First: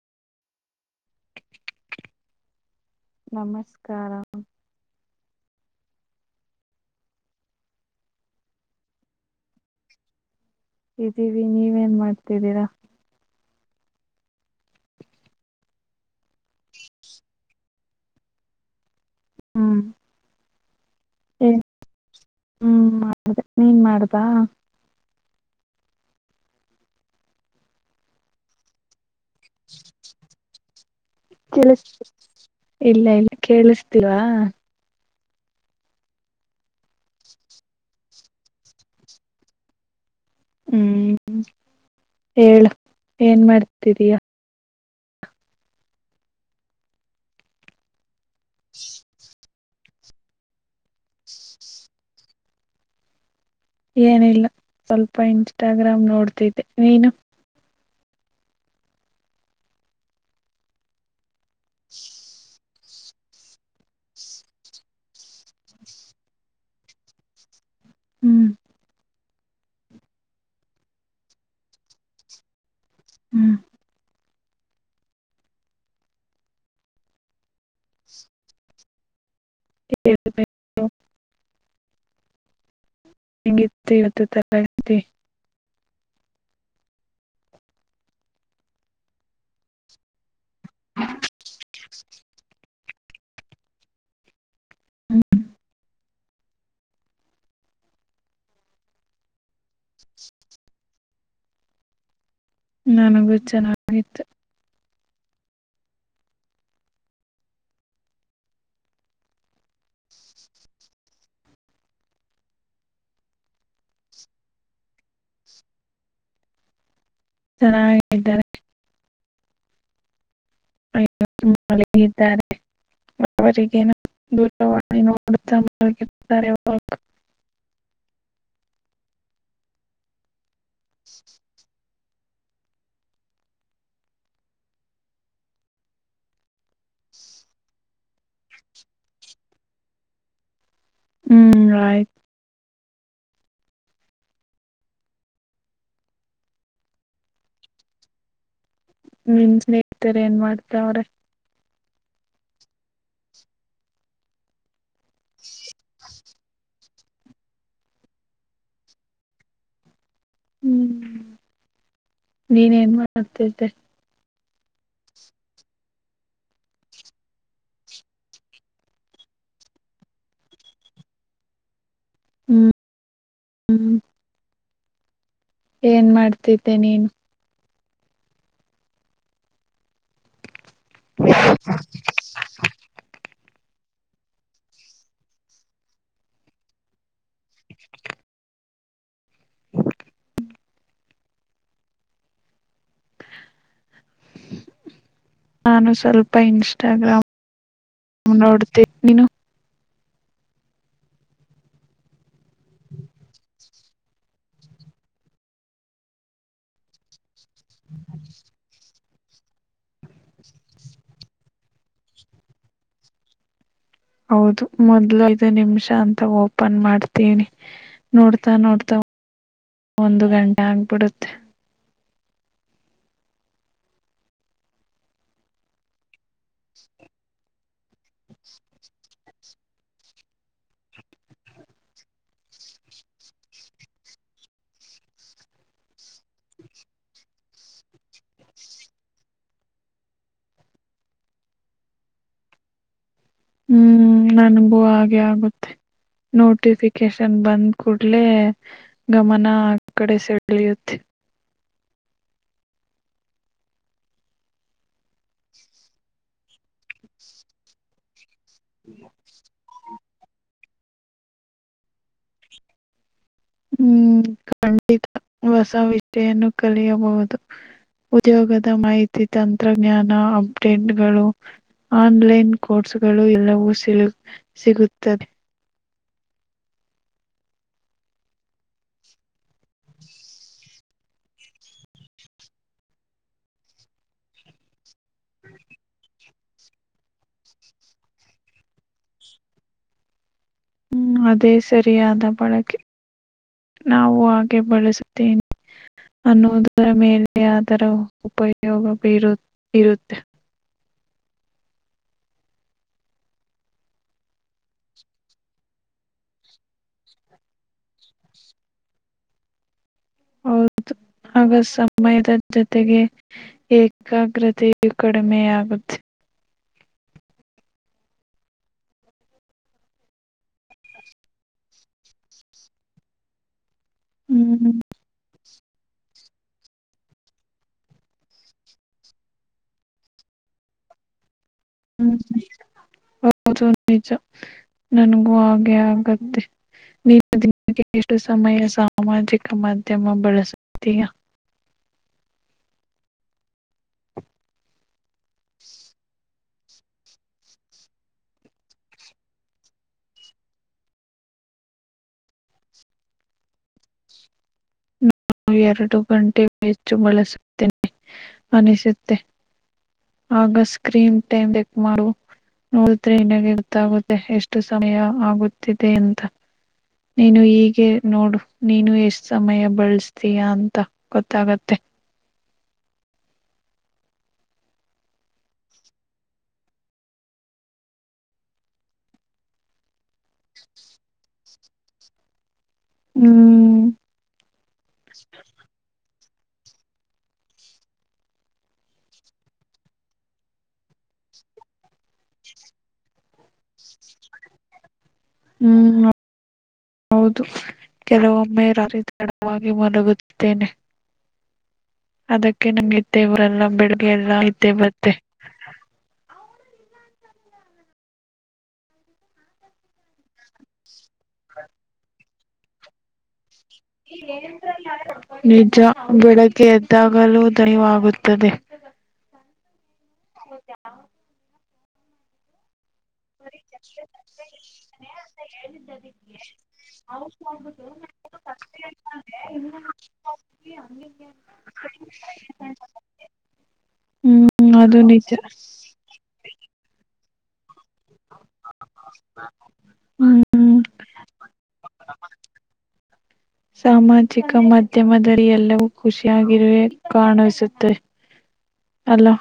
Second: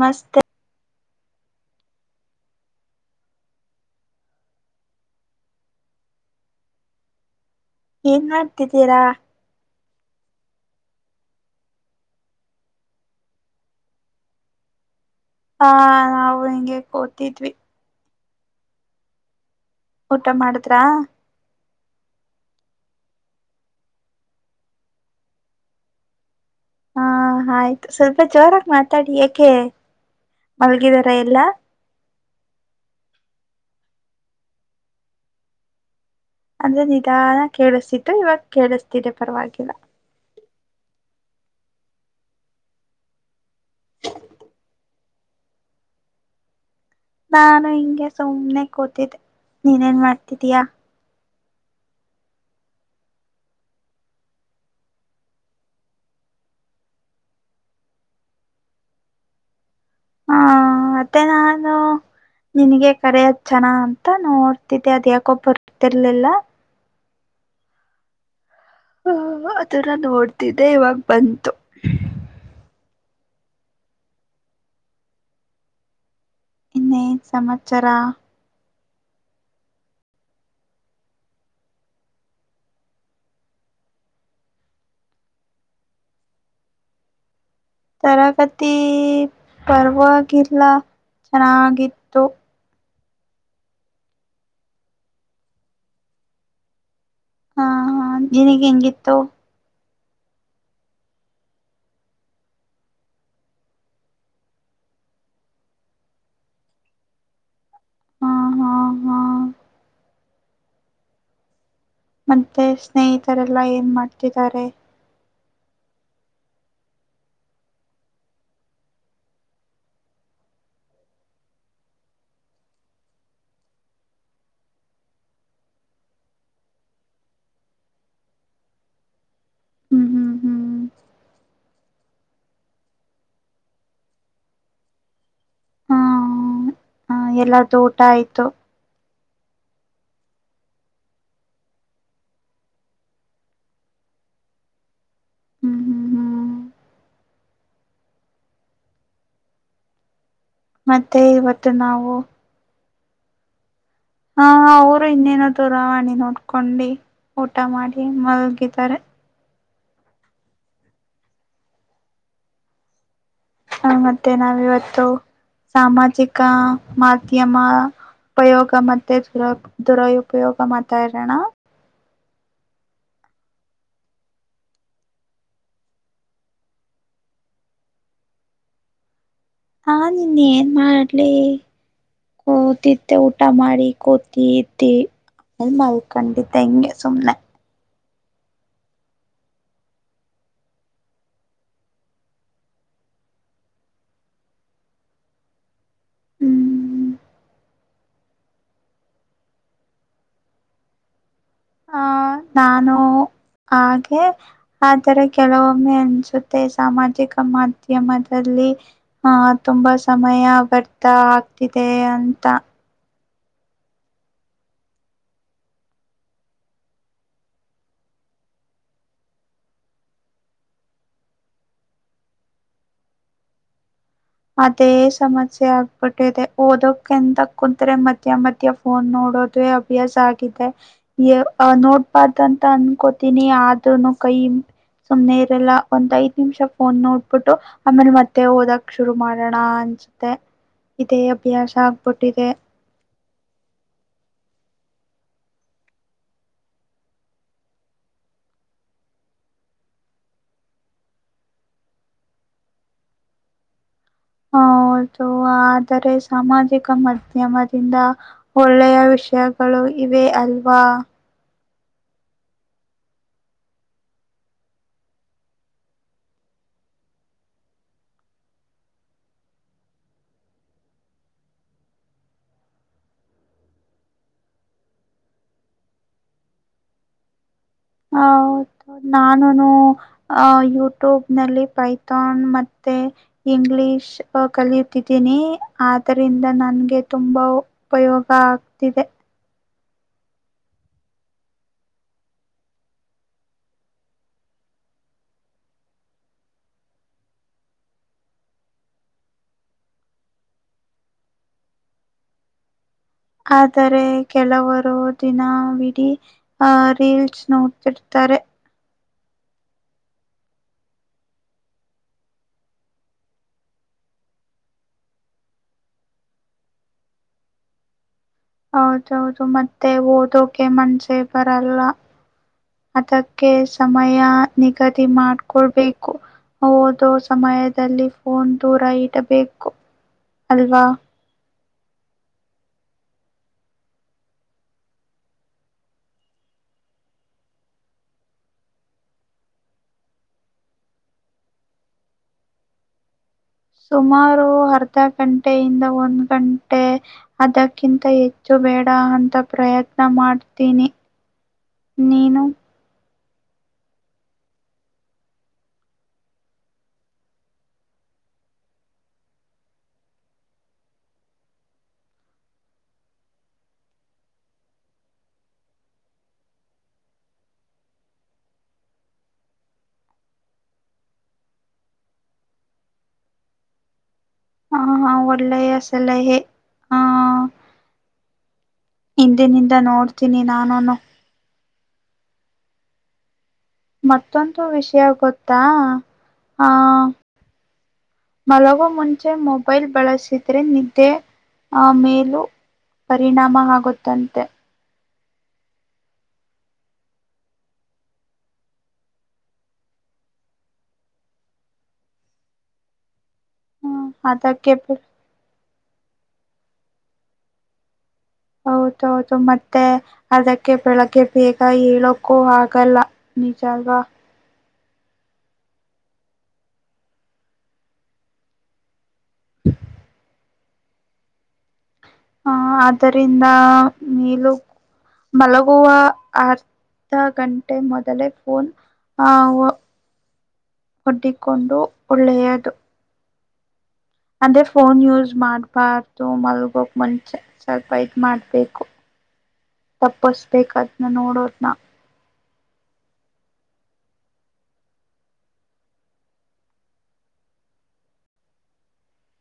ಮಸ್ತ ನಮಸ್ಕಾರ ಏನ್ ಮಾಡ್ತಿದ್ದೀರಾ ಇದೀವಿ ನೀವೇನ್ ಮಾಡ್ತಿದ್ದೀರಾ ಹಾ ನಾವು ಹಿಂಗೆ ಕೋತಿದ್ವಿ ಊಟ ಮಾಡುದ್ರಾ ಏ ಹ್ಮ ಮಾಡ್ದ ನೀನ್ ಮಾಡ್ದಾ ಹಾ ಆಯ್ತು ಸ್ವಲ್ಪ ಜೋರಾಗಿ ಮಾತಾಡಿ ಯಾಕೆ ಮಲಗಿದ ಇಲ್ಲ ಇಲ್ಲ ಕೇಳಿಸ್ತಿಲ್ವಾ ಅಂದ್ರೆ ನಿಧಾನ ಕೇಳಿಸ್ತಿದ್ದು ಇವಾಗ ಕೇಳಿಸ್ತಿದೆ ಪರವಾಗಿಲ್ಲ ಹ್ಮ್ ಹೇಳ ಏನ್ ಮಾಡ್ತಇದಿಯ್ ನಾನು ಹಿಂಗೆ ಸುಮ್ನೆ ಕೂತಿದ್ದೆ ನೀನ್ನ್ ಮಾಡ್ತಿದ್ದೀಯಾ ಏನಿಲ್ಲ ಸ್ವಲ್ಪ ಇನ್ಸ್ಟಾಗ್ರಾಮ್ ನೋಡ್ತಿದ್ದೆ ನೀನು ಹಾ ಮತ್ತೆ ನಾನು ನಿನಗೆ ಕರ ಅದ್ ಜನ ಅಂತ ನೋಡ್ತಿದ್ದೆ ಅದ್ ಯಾಕೊಬ್ ಬರ್ತಿರ್ಲಿಲ್ಲ ಹ್ಮ್ ಹ ಅದನ್ನ ನೋಡ್ತಿದ್ದೆ ಇವಾಗ ಬಂತು ಹ್ಮ್ ಇನ್ನೇ ಸಮಮಚರ ಹೇಳ್ಬೇಕು, ಹೆಂಗಿತಿ ಹೊತ್ತು ತರ ಇತಿ ತರಗತಿ ಪರ್ವ ಗ ಎಲ್ಲ ಚೆನ್ನಾಗಿತ್ತು ಹ್ಮ್ ಹಾ ಹಾ ಜಿನಗೆ ಎಂಗಿತ್ತೋ ನನಗೂ ಚೆನ್ನಾಗಿತ್ತು ಹ ಹಾ ಹಾ ಮತ್ತೆ ಸ್ನೇಹಿತರೆಲ್ಲಾ ಏನ್ ಮಾಡ್ತಿದ್ದಾರೆ ಚೆನ್ನಾಗಿದ್ದಾರೆ ಅಯಿದ್ದಾರೆ ಅವಗ ದೂರವಾಣಿ ನೋಡುತ್ತಾ ಹ್ಮ್ ಹ್ಮ್ ಹ್ಮ್ [inaudible] ಹಾ ಹ ಎಲ್ಲ್ದು ಊಟ ಆಯ್ತು ಹ್ಮ್ ರೈಟ್ ಹ್ಮ್ ಹ್ಮ್ ಹ್ಮ್ ನಿನ್ ಸ್ನೇಹಿತರ ಏನ್ ಮಾಡ್ ಮತ್ತೆ ಇವತ್ತು ನಾವು ಹಾ ಅವರು ಇನ್ನೇನಾದೂ ರವಾಣೆ ನೋಡ್ಕೊಂಡಿ ಊಟ ಮಾಡಿ ಮಲಗಿದ್ದಾರೆ ಹ್ಮ್ ನೀನೇನು ಮಾಡ್ತಿದ್ದೆ ನ ವಿವತ್ತು ಸಾಮಾಜಿಕ ಮಾಧ್ಯಮ ಉಪಯೋಗ ಮತ್ತೆ ದುರ ದುರಪಯೋಗ ಮಾತಾ ಇಡೋಣ ಹ್ಮ್ ಹ್ಮ್ ಏನ್ ಮಾಡ್ತಿದ್ದೆ ನೀನು ಹಾ ನಿನ ಏನ ಮಾಡ್ಲಿ ಕೂತಿದ್ದೆ ಉಟ್ಟ ಊಟ ಮಾಡಿ ಕೂತ ಇದ್ದೇ ಮಲ್ಕಂಡತ್ತು ಹೆಂಗೆ ಸುಮ್ನೆ ನಾನು ಸ್ವಲ್ಪ ಹ್ಮ್ ಇನ್ಸ್ಟಾಗ್ರಾಮ್ ನೋಡ ತಿ ನೀನು ಆ ನಾನು ಹಾಗೆ ಆದರೆ ಕೆಲವೊಮ್ಮೆ ಅನ್ಸುತ್ತೆ ಸಾಮಾಜಿಕ ಮಾಧ್ಯ ಮಾಧ್ಯ್ಯಮದಲ್ಲಿ ಹಹ ತುಂಬಾ ಸಮಯ ವ್ಯರ್ಥ ಆಗ್ತಿದೆ ಅಂತ ಹೌದು ಮೊದ್ಲು ಐದು ನಿಮಿಷ ಅಂತ ಓಪನ್ ಮಾಡ್ತೀನಿ ನೋಡ್ತಾ ನೋಡ್ತಾ ಹ ಒಂದು ಗಂಟೆ ಆಗ್ಬಿಡುತ್ತೆ ಅದೇ ಸಮಸ್ಯೆ ಆಗ್ಬಿಟ್ಟಿದೆ ಓದೋಕಂತ ಕು ಮಧ್ಯ ಮದ್ಯ ಫೋನ ನೋಡೋದು ಅಭ್ಯಾಸ ಆಗಿದೆ ನೋಡ್ಬಾರ್ದ ಅಂತ ಅನ್ಕೋತೀನಿ ಆದ್ರೂನು ಕೈ ಸುಮ್ನೆ ಇರಲ್ಲ ಒಂದ್ ಐದ ನಿಮಿಷ ಫೋನ್ ನೋಡ್ಬಿಟ್ಟು ಆಮೇಲೆ ಮತ್ತೆ ಓದಕ್ ಶುರು ಮಾಡೋಣ ಅನ್ಸುತ್ತೆ ಇದೇ ಅಭ್ಯಾಸ ಆಗ್ಬಿಟ್ಟಿದೆ ಹ್ಮ್ ನನಗೂ ಹಾಗೆ ಆಗುತ್ತೆ ನೋಟಿಫಿಕೇಶನ್ ಬಂದ ಕೂಡ್ಲೆ ಗಮನ ಕಡೆ ಸೆಳಿಯುತ್ತೆ ಹೌದು ಆದರೆ ಸಾಮಾಜಿಕ ಮಾಧ್ಯಮದಿಂದ ಒಳ್ಳೆಯ ವಿಷಯಗಳು ಇವೆ ಅಲ್ವಾ [inaudible] ಖಂಡಿತ ಹೊಸ ವಿಷಯನ್ನು ಕಲಿಯಬಹುದು ಉದ್ಯೋಗದ ಮಾಹಿತಿ ತಂತ್ರಜ್ಞಾನ ಅಪ್ಡೇಟ್ಗಳು ಆನ್ಲೈನ್ ಕೋರ್ಸ್ಗಳು ಎಲ್ಲವೂ ಸಿಲು ಸಿಗುತ್ತದೆ ಹೌದು ನಾನು ಆ ಇ ಟ್ಯೂಬ ನಲ್ಲಿ ಪೈಥಾನ್ ಮತ್ತೆ ಇಂಗ್ಲಿಷ್ ಕಲಿಯುತ್ತಿದ್ದೀನಿ ಆದದರಿಂದ ನನಗೆ ತುಂಬ ಉಪಯೋಗ ಆಗ್ತಿದೆ ಹ್ಮ್ ಅದೇ ಸರಿಯಾದ ಬಳಕೆ ನಾವು ಹಾಗೆ ಬಳಸುತ್ತೇನೆ ಅನ್ನುವುದರ ಮೇಲೆ ಅದರ ಉಪಯೋಗ ಬರು ಇರುತ್ತೆ ಆದರೆ ಕೆಲವರು ದಿನ ಬಿಡೀ ಆಹ ರೀಲ್ಸ್ ನೋಡ್ತಿರ್ತಾರೆ ಬರೆ ಹೌದು ಆಗ ಸಮಯದ ಜೊತೆಗೆ ಏಕಾಗ್ರತೆಯು ಕಡಿಮೆಯಾಗುತ್ತೆ [inaudible] ಹೌದೌದು ಮತ್ತೆ ಓದೋಕೆ ಮನ್ಸೆ ಬರಲ್ಲ ಅದಕ್ಕೆ ಸಮಯ ಹ್ಮ್ ನಿಗದಿ ಮಾಡ ಕೊಡ್ಬೇಕು ಓದೋ ಸಮಯದಲ್ಲಿ ಫೋನ ದೂರ ಇಡಬೇಕು ಅಲ್ವಾ ಹ್ಮ್ ಹ ಹೌದು ನಿಜ ನನಗು ಹಾಗೆ ಆಗತ್ತೆ ನೀನ್ನ ದಿನಕ್ಕೆ ಎಷ್ಟು ಸಮಯ ಸಾಮಾಜಿಕ ಮಾಧ್ಯಮ ಬಳಸುತ್ತೀಯಾ [unintelligible] ಸುಮಾರು ಅರ್ಧ ಗಂಟೆಯಿಂದ ಒಂದ್ ಗಂಟೆ ಅದಕ್ಕಿಂತ ಹೆಚ್ಚು ಬೇಡ ಅಂತ ಪ್ರಯತ್ನ ಮಾಡ್ತೀನಿ ನೀನು ನಾನು ಎರಡು ಗಂಟೊ ಹೆಚ್ಚು ಬಳಸುತ್ತೇನೆ ಅನಿಸುತ್ತೆ ಆಗ ಸ್ಕ್ರೀನ್ ಟೈಮ್ ಚೆಕ್ ಮಾಡು ನೋಡಿದ್ರೆ ನಿಿನಗೆ ಗೊತ್ತಾಗುತ್ತೆ ಎಷ್ಟು ಸಮಯ ಆಗುತ್ತಿದೆ ಅಂತ [inaudible] ನೀನು ಹೀಗೆ ನೋಡು ನೀನು ಎಷ್ಟ್ ಸಮಯ ಬಳಸ್ತ ೀಯಾ [unintelligible] ಅಂತ ಗೊತ್ತಾಗತ್ತೆ ಹಾ ಹಾ ಒಳ್ಳೆಯ ಸಲಹೆ ಹ ಹ ಹಿಂದಿನಿಂದ ನೋಡ್ತೀನಿ ನಾನನು ಹ್ಮ್ ಮತ್ತೊಂದು ವಿಷಯ ಗೊತ್ತಾ ಆ ಮಲಗೋ ಮುಂಚೆ ಮೊಬೈಲ್ ಬಳಸಿದ್ರೆ ನಿದ್ದೆ ಆ ಮೇಲೂ ಪರಿಣಾಮ ಆಗುತ್ತಂತೆ ಹ್ಮ್ ಹೌದು ಕೆಲವೊಮ್ಮೆ ರರಿತಡವಾಗಿ [unintelligible] ಮಲಗುತ್ತೇನೆ ಅದಕ್ಕೆ ನಂಗಿದ್ದೆ ಇವರೆಲ್ಲ ಹ್ಮ್, ಬೆಡ್ಗೆ ಎಲ್ಲ ಇದ್ದೆ ಅದಕ್ಕೆ ಬೆಳ- ಬತ್ತೆ ಹೌದೌದು ಮತ್ತೆ ಅದಕ್ಕೆ ಬೆಳಗ್ಗೆ ಬೇಗ ಹೇಳಏಳೋ ಕಹಾಗಲ್ಲ ನಿಜವಾ ನಿಜ ಬೆಳಗ್ಕಗೆ ಎದ್ದಾಗಲೂ ದಯವಾಗುತ್ತದೆ [inaudible] ಹ್ಮ ದ [unintelligible] ಅ ಆದ್ದರಿಂದ ಮೇಲು ಮಲಗುವ ಆ ಹ ಗಂಟೆ ಮೊದಲೇ ಫೋನ್ [inaudible] ಒಡ್ಡಿಕೊಂಡು ಒಳ್ಳೆಯದು ಅಂದ್ರೆ ಹ್ಮ್ ಫೋನ್ ಅದು ನಿಜ ಯೂಸ್ ಮಾಡ್ಬಾರ್ದು ಮಲ್ಗೋಕ್ ಮುಂಚೆ ಸ್ವಲ್ಪ ಇದ ಮಾಡ್ಬೇಕು ತಪ್ಪಸ್ಬೇಕ ಹ್ಮ್ ಅದ್ನ್ನ ನೋಡೋದನ [unintelligible] ಸಾಮಾಜಿಕ ಮಾಧ್ಯಮದಲ್ಲಿ ಎಲ್ಲವೂ ಖುಷಿಯಾಗಿರುವ ಕಾಣಿಸುತ್ತುತ್ತದೆ ಅಲೋ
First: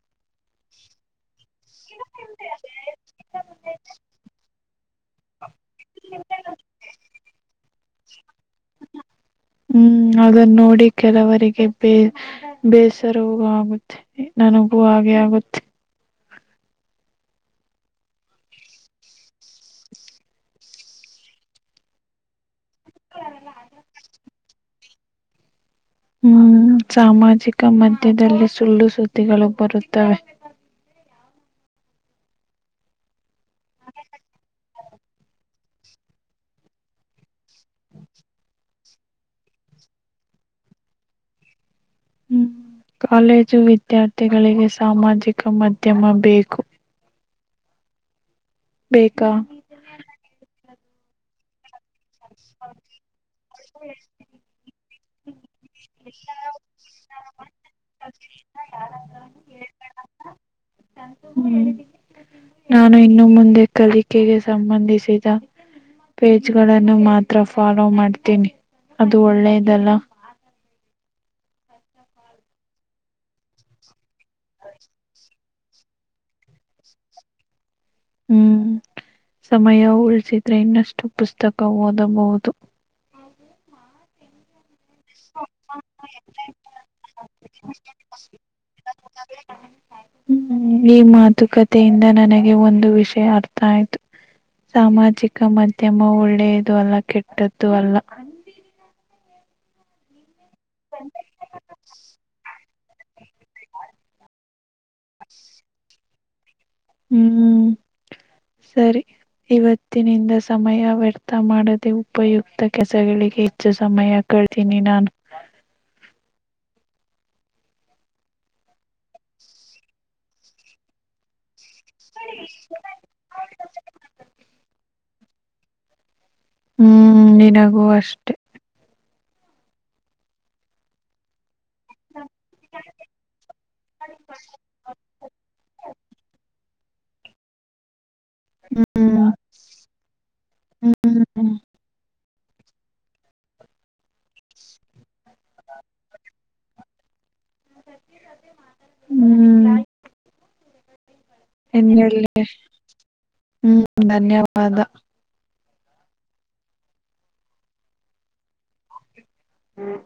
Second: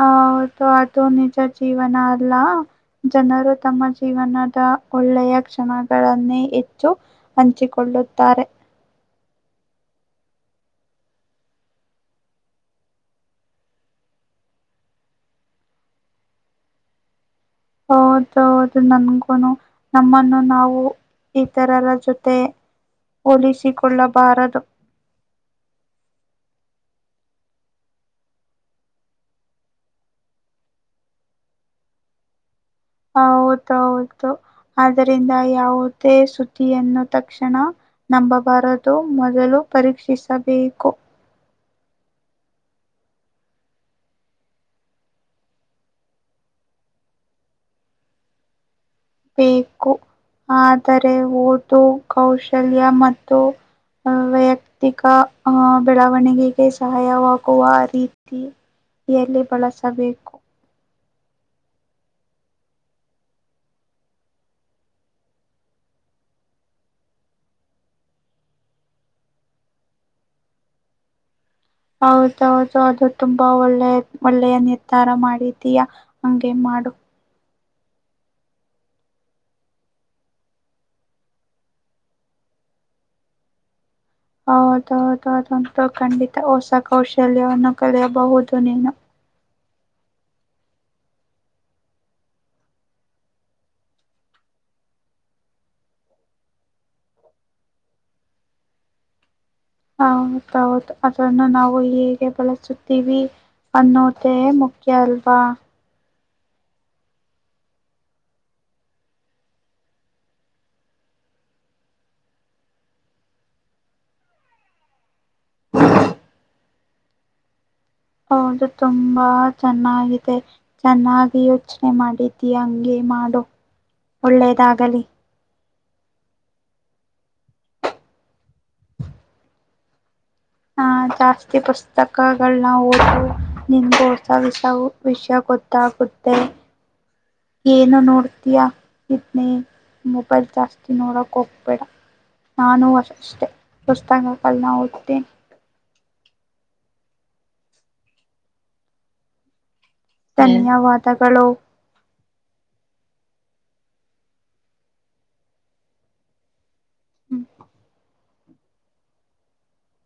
ಹ ಅದು ನಿಜ ಜೀವನ ಅಲ್ಲ ಜನರು ತಮ್ಮ ಜೀವನದ ಒಳ್ಳೆಯ ಣಗಳನ್ನೇ ಹೆಚ್ಚು ಹಂಚಿಕೊಳ್ಳುತ್ತಾರೆ [unintelligible] ಹ್ಮ್ ಅದನ್ನ ನೋಡಿ ಕೆಲವರಿಗೆ ಬೇ ಬೇಸರವ ಆಗುತ್ತೆನೆ ನಾನ ಹು ಹಾಗೆ ಆಗುತ್ತೆ ಹೌದೌದು ನನ್ಗೂನು ನಮ್ಮನ್ನು ನಾವು ಇತರರ ಜೊತೆ ಹೋಲಿಸಿಕೊಳ್ಳಬಾರದು ಹ್ಮ್ ಸಾಮಾಜಿಕ ಮಧ್ಯದಲ್ಲಿ ಸುಳ್ಳು ಸುದ್ದಿಗಳು ಬರುತ್ತವೆ [unintelligible] ಹೌದೌದು ಆದರಿಂದ ಯಾವುದೇ ಸುದ್ದಿಯನ್ನು ತಕ್ಷಣ ನಂಬಬಾರದು ಮೊದಲು ಪರೀಕ್ಷಿಸಬೇಕು ಹ್ಮ್ [unintelligible] ಕಾಲೇಜು ವಿದ್ಯಾರ್ಥಿಗಳಿಗೆ ಸಾಮಾಜಿಕ ಮಾಧ್ಯಮ ಬೇಕು ಬೇಕಾ ಬೇಕು ಆದರೆ ಓದು ಕೌಶಲ್ಯ ಮತ್ತು ವೈಯಕ್ತಿಕ ಆಹ ಬೆಳವಣಿಗೆಗೆ ಸಹಾಯವಾಗುವ ರೀತಿ ಎಲ್ಲಿ ಬಳಸಬೇಕು ಹ್ಮ್ ನಾನು ಇನ್ನು ಮುಂದೆ ಕಲಿಕೆಗೆ ಸಂಬಂಧಿಸಿದ ಪೇಜ್ಗಳನ್ನು ಮಾತ್ರ ಹತ್ರ ಫಾಲೋ ಮಾಡ್ತೀನಿ ಅದು ಒಳ್ಳೆದಲ್ಲ ಹೌದೌದು ಅದು ತುಂಬಾ ಒಳ್ಳೆ ಒಳ್ಳೆಯ ನಿರ್ಧಾರ ಮಾಡಿದ್ದೀಯಾ ಹಗೆ ಮಾಡಡು ಹ್ಮ್ ಸಮಯ ಉಳಿಸಿದ್ರೆ ಇನ್ನಷ್ಟು ಪುಸ್ತಕ ಓದಬಹುದು ಹಾ ಅ ಅ ಖಂಡಿತ ಹೊಸ ಕೌಶಲ್ಯವನ್ನು ಕಲಿಯಬಹುದು ನೀನು [unintelligible] [inaudible] ಹ್ಮ ಈ ಮಾತುಕತೆಯಿಂದ ನನಗೆ ಒಂದು ವಿಷಯ ಅರ್ಥ ಆಯ್ತು ಸಾಮಾಜಿಕ ಮಾಧ್ಯಮ ಒಳ್ಳೆಯದು ಅಲ್ಲ ಕೆಟ್ಟದ್ದು ಅಲ್ಲ ಹೌದೌದು ಅದ್ರನ್ನ ನಾವು ಹೇಗೆ ಬಳಸುತ್ತ ಟಿವಿವ ಅನ್ನೋದೇ ಮುಖ್ಯ ಅಲ್ವಾ ಹ್ಮ್ ಸರಿ ಇವತ್ತಿನಿಂದ ಸಮಯ ವ್ಯರ್ಥ ಮಾಡದೆ ಉಪಯುಕ್ತ ಕೆಸಗಳಿಗೆ ಹೆಚ್ಚು ಸಮಯ ಕಳ್ತೀನಿ ನಾನ್ ಹಾ ಹೌದು ತುಂಬಾ ಚೆನ್ನಾಗಿದೆ ಚೆನ್ನಾಗಿ ಯಚನೆ ಮಾಡಿದ್ದೀ ಹಂಗಗೆ ಮಾಡು ಒಳ್ಳೇದಾಗಲಿ ಹ್ಮ್ ನಿನಗೂ ಅಷ್ಟೆ ಹಾ ಜಾಸ್ತಿ ಪುಸ್ತಕಗಳನ್ನ ಓದ ನಿಮಗೂ ಹೊಸ ವಿಷ ವಿಷಯ ಗೊತ್ತಾಗುತ್ತೆ ಹ ಏನು ನೋಡ್ ಇದಯಾ ಹ್ಮ್ ಇದನ ಮೊಬೈಲ್ ಜಾಸ್ತಿ ಹ್ಮ್ ನೋಡೋಕ್ಕೆ ಹೋಗ್ಬೇಡ ನಾನು ಅಷ್ಟೆ ಹೊಸ್ತಕಲ್ ನ ಓದ್ತೆ [unintelligible] [inaudible] ಹ್ಮ್ ಧನ್ಯವಾದಗಳು ಎನ್ನೆಳ್ಳೆ. ಹ್ಮ್ ಧನ್ಯವಾದ ಹ್ಮ್ ಹ್ಮ